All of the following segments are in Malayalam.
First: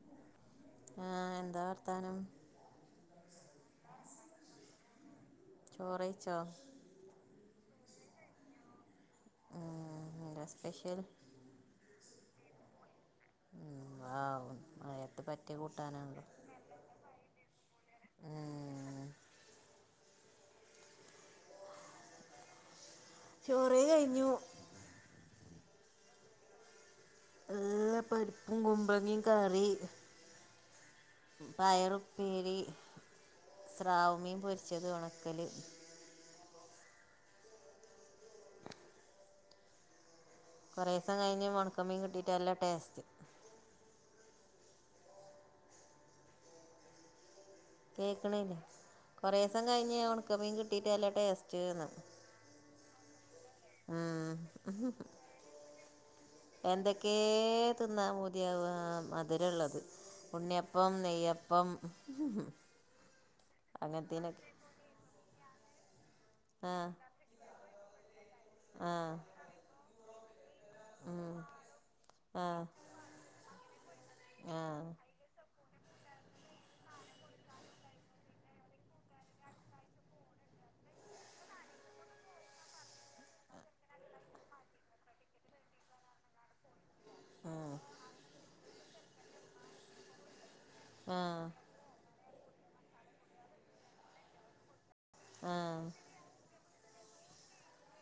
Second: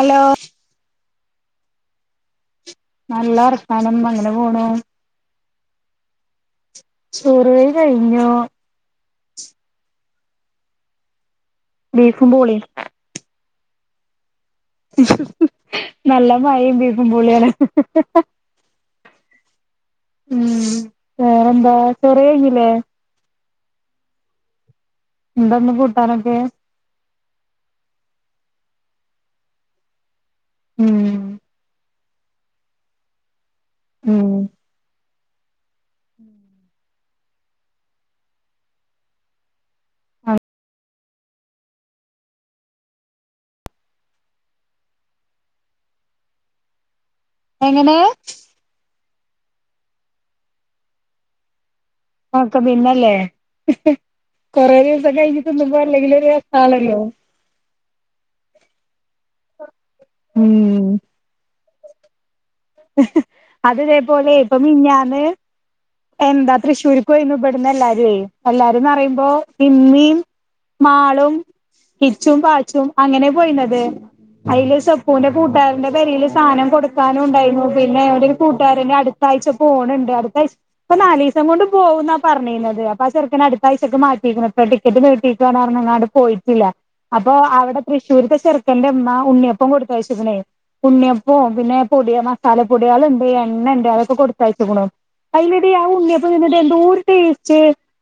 അലോ. ആഹ് എന്താ വർത്താനം? നല്ല വർത്താനം അങ്ങനെ പോണ്. ചോറൈച്ചോ? ചോർ വൈ കഴിഞ്ഞു. ഹ്മ് എന്താ സ്പെഷ്യൽ? ബീഫും പൂളീം. ഹ്മ് വാഉ നല്ല മയിം ബീഫുംപൂളിയാണ്. ഉം, ഉം വേറന്താ ചോറൈ കൈഞ്ഞിലെ? ചോറൈ കൈഞ്ഞു. എന്താന്ന് കൂട്ടാനൊക്കെ? ഏഹ് പരിപ്പും കുമ്പ്ളങ്ങിം കറി ഉം ഹ് പയറു പ്പേരി സ്രാവ്മീൻ ഉം പൊരിച്ചത്, ഒണക്കൽ. [inaudible] കൊറേസം കഴിഞ്ഞ് ഒണക്ക മീൻ കിട്ടിയിട്ട് നല്ല ടേസ്റ്റ്. എങ്ങനെ കേൾക്കണില്ല കുറേ ദിവസം കഴിഞ്ഞ് ഉണക്കമീൻ കിട്ടീട്ട്നല്ല ടേസ്റ്റ്ന്ന് ആക്ക പിന്നല്ലേ കൊറേ ദിവസം കൈഞ്ഞ് തിന്നുമ്പോ അല്ലെങ്കിലും. എന്തക്കെ തിന്നാ പൂതിയാവ്അ മധുരള്ളത്. ഉം ഉണ്ണ്യപ്പം, നെയ്യപ്പം ഹ്മ് ഹ്. അത് ഇതേപോലെ ഇപ്പ മിഞ്ഞാന്ന്. എന്താ ആഹ് തൃശ്ശൂരി പോയിരുന്നു ഇവിട്ന്ന് എല്ലാരുഎ എല്ലാരുംന്ന് ആഹ് പറിംമ്പോ ഇമ്മിം. മാളും, ഉം ഇച്ചും, ആഹ് പാച്ചും. അങ്ങനെ പോയിന്നത് അയ്ല് ആഹ് സപ്പൂന്റെ കൂട്ടാരന്റെ പെരിൽ സാനം കൊട്ക്കാനുംണ്ടായി. പിന്നെ ഒര് കൂട്ടാരന് അടുത്താഴ്ച പോണ് ണ്ട്. അടുത്താഴ്ച ഇപ്പൊ നാലീസം കൊണ്ട് പോകുന്നാ പറഞ്ഞിരുന്നത് പ്പ ആ ചെറക്കനട്ത്ത ആഴ്ച്ചക്ക് മാറ്റിക്കണ്. പ്പൊ ടിക്കറ്റ് നീട്ടീക്കാണ ർഞ്ഞിങ്ങാണ്ട് പോയിട്ടില്ല. അപ്പൊ ഉം അവടെ തൃശ്ശൂരിത്തെ ചെർക്കന്റെമ്മ ഉണ്ണിയപ്പം കൊടുത്തയച്ച്ക്ക്ണേ ആഹ് ഉണ്ണിയപ്പവും പിന്നെ പൊടി മസാല പൊടിയാളിണ്ട് എണ്ണണ്ട് അതാളൊക്കെ കൊടുത്തയച്ചക്കണു അയ്‌നെടി ആ ആഹ് ഉണ്ണിയപ്പം തിന്നിട്ട് എന്തോ ഒരു ടേസ്റ്റ്.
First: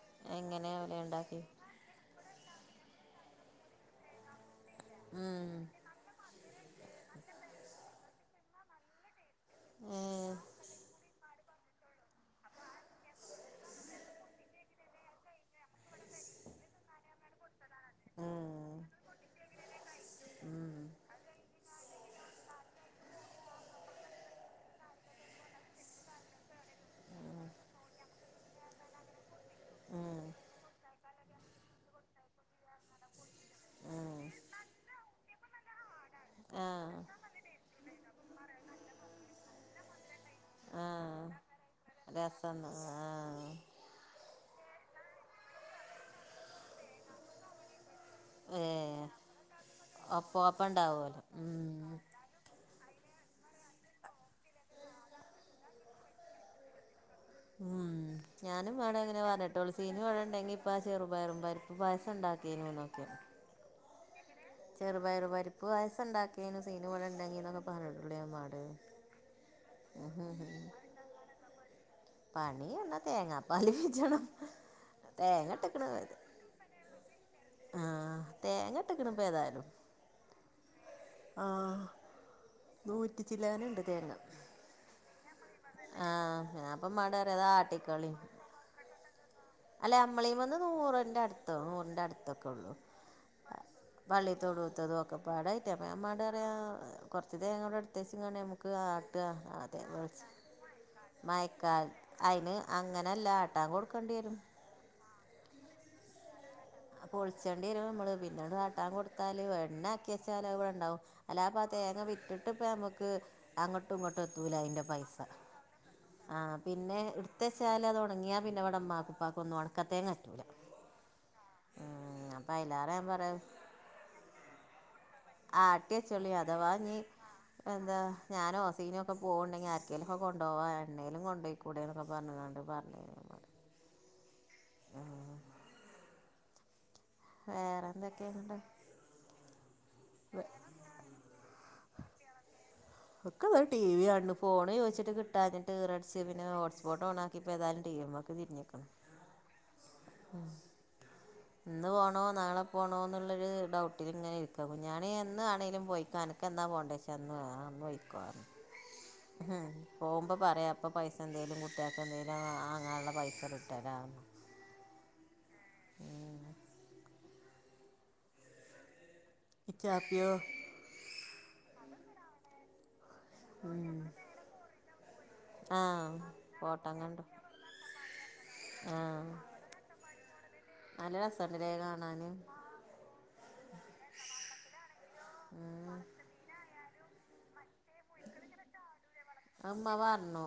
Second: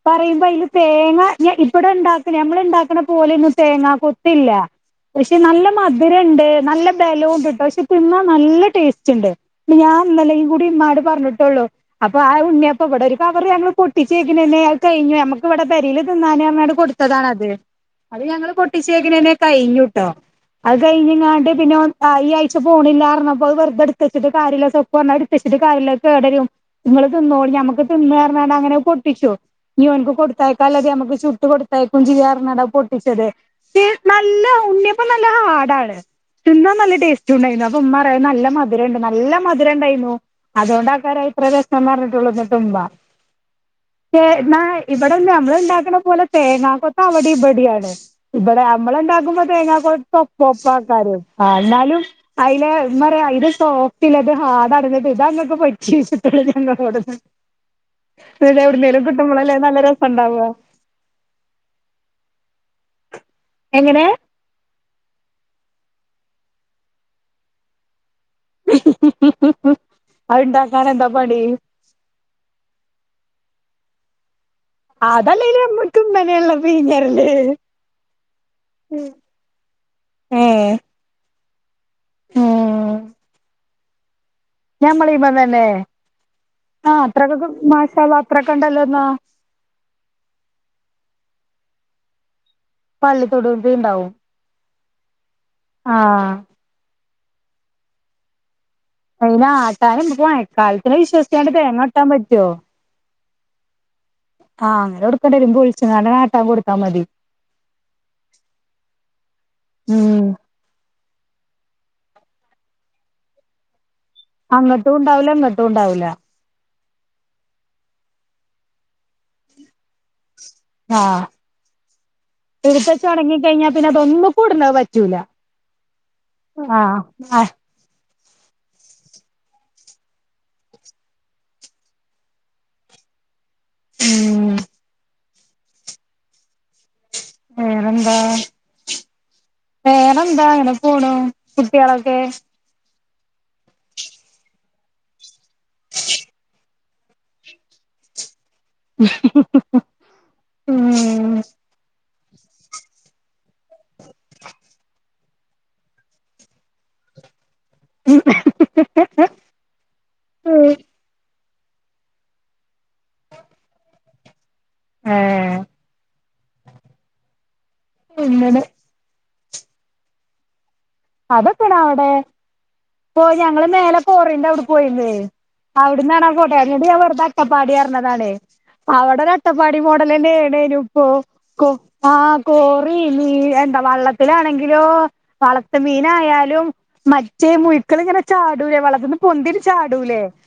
പറയുമ്പ അയില് എങ്ങനെ ഓലെ തേങ്ങ ഉണ്ടാക്കി ഞ ഇടെ ണ്ടാക്ക്ല്യെ അമ്മൾ ണ്ടാക്ക്ണ പോലന്നും തേങ്ങാ കൊത്തില്ല. പക്ഷെ ഉം നല്ല മ ധ്‌രണ്ട്. നല്ല ബലോണ്ട് ട്ടൊ. ക്ഷെ തിന്നാ നല്ല ടേസ്റ്റ്ണ്ട്. ഞാ ന്നലെ ഏഹ് പ്പൂടി മ്മാട് പർഞ്ഞ്ട്ടുള്ളു. അപ്പൊ ആ ഉണ്ണിയപ്പം ഇവ്ടെരുകവർ ഞങ്ങൾ പൊട്ടിച്ചേക്കിനെന്നെ അഅ് കഴിഞ്ഞു. അമ്മക് ക്ക് വ്വടെ പെരേല് തിന്നാനെർഞ്ഞാണ്ട് കൊട്ത്തതാണത്. അത് ഉം ഞങ്ങള് പൊട്ടിച്ചേക്കിനന്നെ കഴിഞ്ഞുട്ടോ കയിഞ്ഞിങ്ങാണ്ട്. പിന്നെ ഓൻ ആയ് ഈ ആഴ് പോണില്ലാർഞ്ഞപ്പൊ അഅ് വെർതെ ട് ക്കച്ചിട്ട് കാര്യല്ല. സെപ്പുഅർണാ അതിട്ത്തച്ചിട്ട് കാര്യല്ല. അഅ് കേടരും. നിങ്ങള് തിന്നോളി ഞമ്മുക്ക് തിന്നറഞ്ഞ്ങ്ങാണ്ട് അങ്ങനെ പൊട്ടിച്ചു യോ ഓന്ക്ക് ഉം കൊടുത്തയക്കാള്ളത് അമ്മക്ക് ചുട്ട് കൊടുത്തായക്കും ചെയ്യാർഞ്ഞാണ്ട് ആപൊട്ടിച്ചത്. ഉം നല്ല ഉണ്ണിയപ്പ നല്ല ഹാർഡണ് ആഹ ച്ചൂണ്ടായിര്ന്നു. അപ്പൊ മ്മാ അറയാ നല്ല മധുര ഇണ്ട്. നല്ല മധുരംണ്ടായിരുന്നു. അതോണ്ടാക്കാരം ആഹ് ഇത്ര ധികം [unintelligible] രസന്ന് മ്പ ആഹ് ഏ എന്നാ ഇവടൊന്നു അമ്മള്ണ്ടാക്കണ പോലെ തേങ്ങാകൊത്ത് അവടി ഇപടിയാണ്. ഇപടെ ഏഹ് അമ്മളെണ്ടാക്കുമ്പ തേങ്ങാ കൊത്ത ഒപ്പൊ ഒപ്പാക്കാരം. ഒപ്പോപ്പണ്ടാവോലോ ആ ഉം ന്നാലും അയിലെ മ്മ അറയാ അയ്ല് സോഫ്റ്റ് ഇല്ല ത് ഹാർഡ് ആണ്ന്ന്. ന്ന്ട്ട് ഇതാ ഇങ്ങക് പിട് ചീച്ചിട്ട്ള്ളത് ഞങ്ങളോടന്ന് ഉം. ഇത് ഞാനും മ്മാനോട് എവിടുന്നേലും അങ്ങനെ കിട്ടുമ്പോളല്ലേ പറഞ്ഞിട്ടൊള്ളു നല്ല സിനു രസം ഉണ്ടാവുക വ്ടെണ്ടെങ്കി പ്പാ ആ ചെറുപയറും പരിപ്പ് പായസ ണ്ടാക്കീനുന്നൊക്കെ എങ്ങനെ ചെറുപയറു പരിപ്പ് പായസംണ്ടാക്കേനും സിനു ബടെ ണ്ടങ്കി ന്നൊക്കെ പറഞ്ഞിട്ടുണ്ടെയ്നു പോലെ മ്മ മ് മ് മ് അഅ് ണ്ടാക്കാന് എന്താ പണി? പണി എർണാ തേങ്ങാപ്പാലി പിജ്ജണം. അതല്ലേലും മ്മക്ക് ഇമ്മനെണല്ലോ [unintelligible] ഞ്ഞരല് ആഹ്. തേങ്ങട്ട്ക്കണ് പ്പ ഏതായാലും. ഏ.. ആ ഉം നൂറ്റി ചില്ലാനണ്ട് തേങ്ങ ഞമ്മളീമ തന്നെ ആഹ്. ഞാൻപ്പൊ ആ മ്മാനോടറീ അത്രക്കൊക്കെ ആട്ടിക്കാളി മാഷാഅള്ളാ അത്രൊക്കെ ഉണ്ടല്ലോ എന്നാ അല്ല അമ്മളീമന്ന് നൂറിൻ്റെ അടുത്തൊ നൂറിൻ്റെ അടുത്തൊക്കെ ഉള്ളൂ പള്ളിത്തൊടൂൻ്റീണ്ടാവും. ത്തോടൂത്തതും ഒക്കൊപ്പാടായിട്ട അപ്പം ഞാമാടറയാ കുറച്ച് തേങ്ങബടെ ഇടുത്തേച്ചങ്ങാണ്ട് ഞമ്മക് ആ ട്ട്അ. അയിന് അതെ. ആട്ടാനും വെൾച ഇപ്പ മഴക്കാലത്തിനെ വിശ്വസിച്ചാണ്ട് തേങ്ങ മയക്കാൽ വെട്ടാൻ പറ്റോ അയിന് അങ്ങനെ അല്ലാ ആട്ടാ കൊടുക്ക ആഹ്. അങ്ങനൊട്ക്കേണ്ടിരും. ബുള്ച്ചിങ്ങാണ്ട് ആട്ടാം കൊട് അ പൊൾച്ചെണ്ടിരുംമ്മള്. പിന്നെത് ആട്ടാൻ കൊട്ത്താല് എണ്ണ ഉം ആക്കിയച്ചാല അഅ് വടെണ്ടാവും. അലാപ്പ ആ തേങ്ങ വിറ്റിട്ട്പ്പ അമ്മക്ക് അങ്ങൊട്ടും ഇങ്ങൊട്ടും അങ്ങട്ടൂണ്ടാവൂല. ങ്ങട്ടൂണ്ടാവൂല. ആഹ്. പിന്നെ ഇട്ത്തച്ചാലത് ഒണങ്ങിയാ പിന്നെ വടെ മ്മാക്കും, പ്പാക്കൊന്നും ഒണക്കത്തേങ്ങ ആഹ അപ്പം [unintelligible] അതിലേറെ ച്ചി ഞാൻ ഒണങ്ങി പറയും കഴിഞ്ഞാ പിന്നെ അതൊന്നുക്കൂട്ണെ പറ്റൂല. ആട്ടിയച്ചോളി. അതവാ ഞ്ഞി ആഹ് ആഹ് അന്താ. ഞാനോ സിനൊക്കെ പോവുണ്ടെങ്കി ആര്ക്കേലൊക്കെ കൊണ്ടോവാ എണ്ണേലും കൊണ്ടോയ്ക്കൂടെന്നൊക്കെ പറഞ്ഞിങ്ങാണ്ട് പർഞ്ഞെ ഉം ആഹ് വേറെ വേറെന്താ എന്തൊക്കെയാണണ്ടോ വേറെന്താ അങ്ങനെ പോണ കുട്ടികളൊക്കെ ഒക്കെ ടി വി ആണ് ഫോൺ ചോദിച്ചിട്ട് കിട്ടാഞ്ഞിട്ട് റച്ച് പിന്നെ ഹോട്ട്സ്പോട്ട്ഓണ നിപ്പോ ഏതായാലും ടിഎംക്ക തിഞ്ഞെക്കണം [unintelligible] ആഹ ഉം ഇന്ന് പോണോ നാളെ പോണോ എന്നുള്ളൊരു ഡൗട്ടിൽ ഇങ്ങനെ ഇരിക്ക ഞൻ എന്നാണേങ്കിലും പോയിക്കൻ എന്നാ പോണ്ടേയിക്ക പോവുമ്പോൾ പറയാം അപ്പം പൈസ എന്തേലും കുട്ടികൾക്ക് എന്തേങ്കലും അങ്ങാനുള്ള പൈസ ഇറ്റരാ ആ ഉ അങ്ങാണ് ഇഥാപിയ അതൊക്കെയണ അവിടെ പോ ഞങ്ങള് മേലെ പോറണ്ട് അവിടെ പോയിന്ന് ആഹ് അവിടന്നാണാ ഫോട്ടോ ഫോട്ടം കണ്ടു [unintelligible] അട്ടപ്പാടി അറഞ്ഞതാണേ അവിടെ ആഹ് അട്ടപ്പാടി മോഡല തന്ന ആണേന ഇപ്പൊ നല്ല കോ രസണ്ട്ല്ലേ ആ കാണാന് കോ നീ എന്താ വള്ളത്തിലാണെങ്കിലോ വ ഉം ആയാലും മറ്റേ മുഴുക്കള ഇങ്ങനെ ചാടൂലെ വളർത്തന്ന് പൊന്തിന് അത് ഉമ്മ ചാടൂലേ പറഞ്ഞു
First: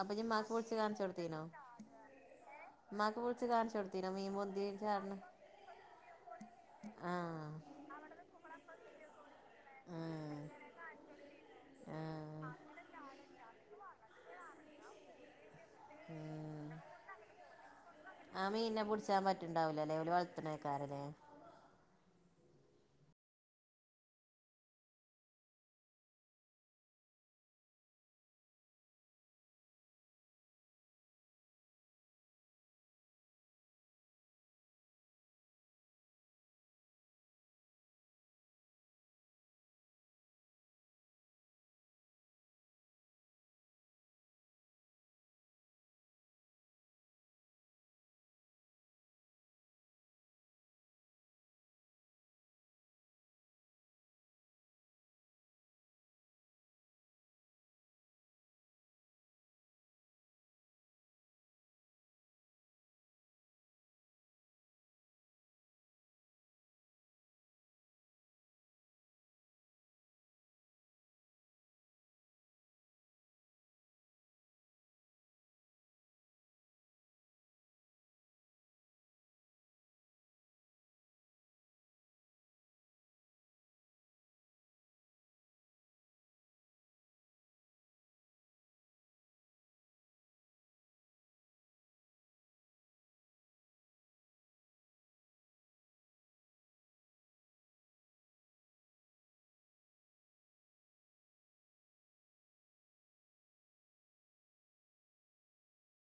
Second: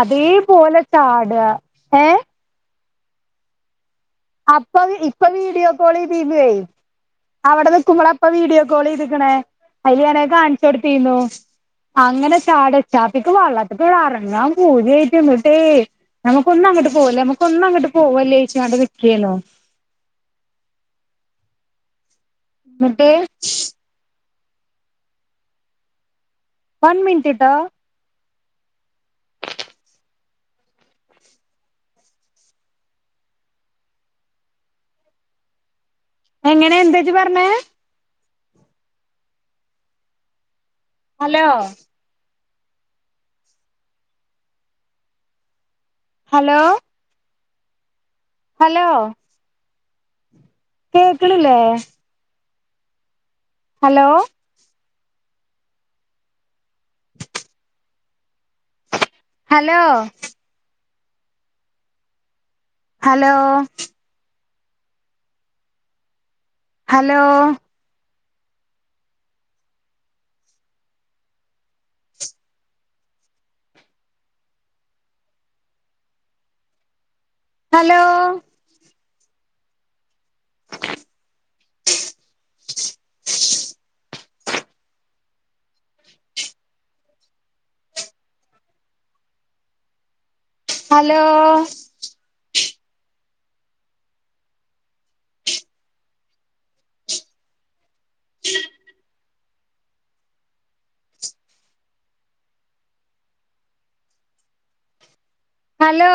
അപ്പൊ ഇജ്ജ് ഉമ്മാക്ക് ചാടുക ഏ മാക്ക് പളിച്ച് കാണിച്ചു കൊടുക്കു അപ്പൊ ഇപ്പൊ വീഡിയോ കോൾ ചെയ്തിന് ആഹ് അവിടന്ന് കുമ്പള അപ്പ വീഡിയോ കോൾ ചെയ്തുക്കണേ ഉം അതില്നെ കാണിച്ചോടുത്തീന് അങ്ങനെ ആഹ് ചാടച്ചാപ്പിക്ക് വെള്ളത്തിക്കടെ ഇറങ്ങാൻ പൂജ ആയിട്ടന്നിട്ടേ നമുക്ക ഒന്ന ഉം അങ്ങട്ട് പോല്ല നമക്ക് ഒന്ന അങ്ങട്ട് പോവലേയിച്ചു ഉണ്ടാവ അല്ലെ വളത്തണക്കാരല്ലേ [unintelligible] വൺ മിനിറ്റ്ട്ട എങ്ങനാ എന്താജ് പറഞ്ഞത് ഹലോ ഹലോ ഹലോ കേക്കളില്ലേ hello hello hello hello hello [inaudible] hello ഉ ഹലോ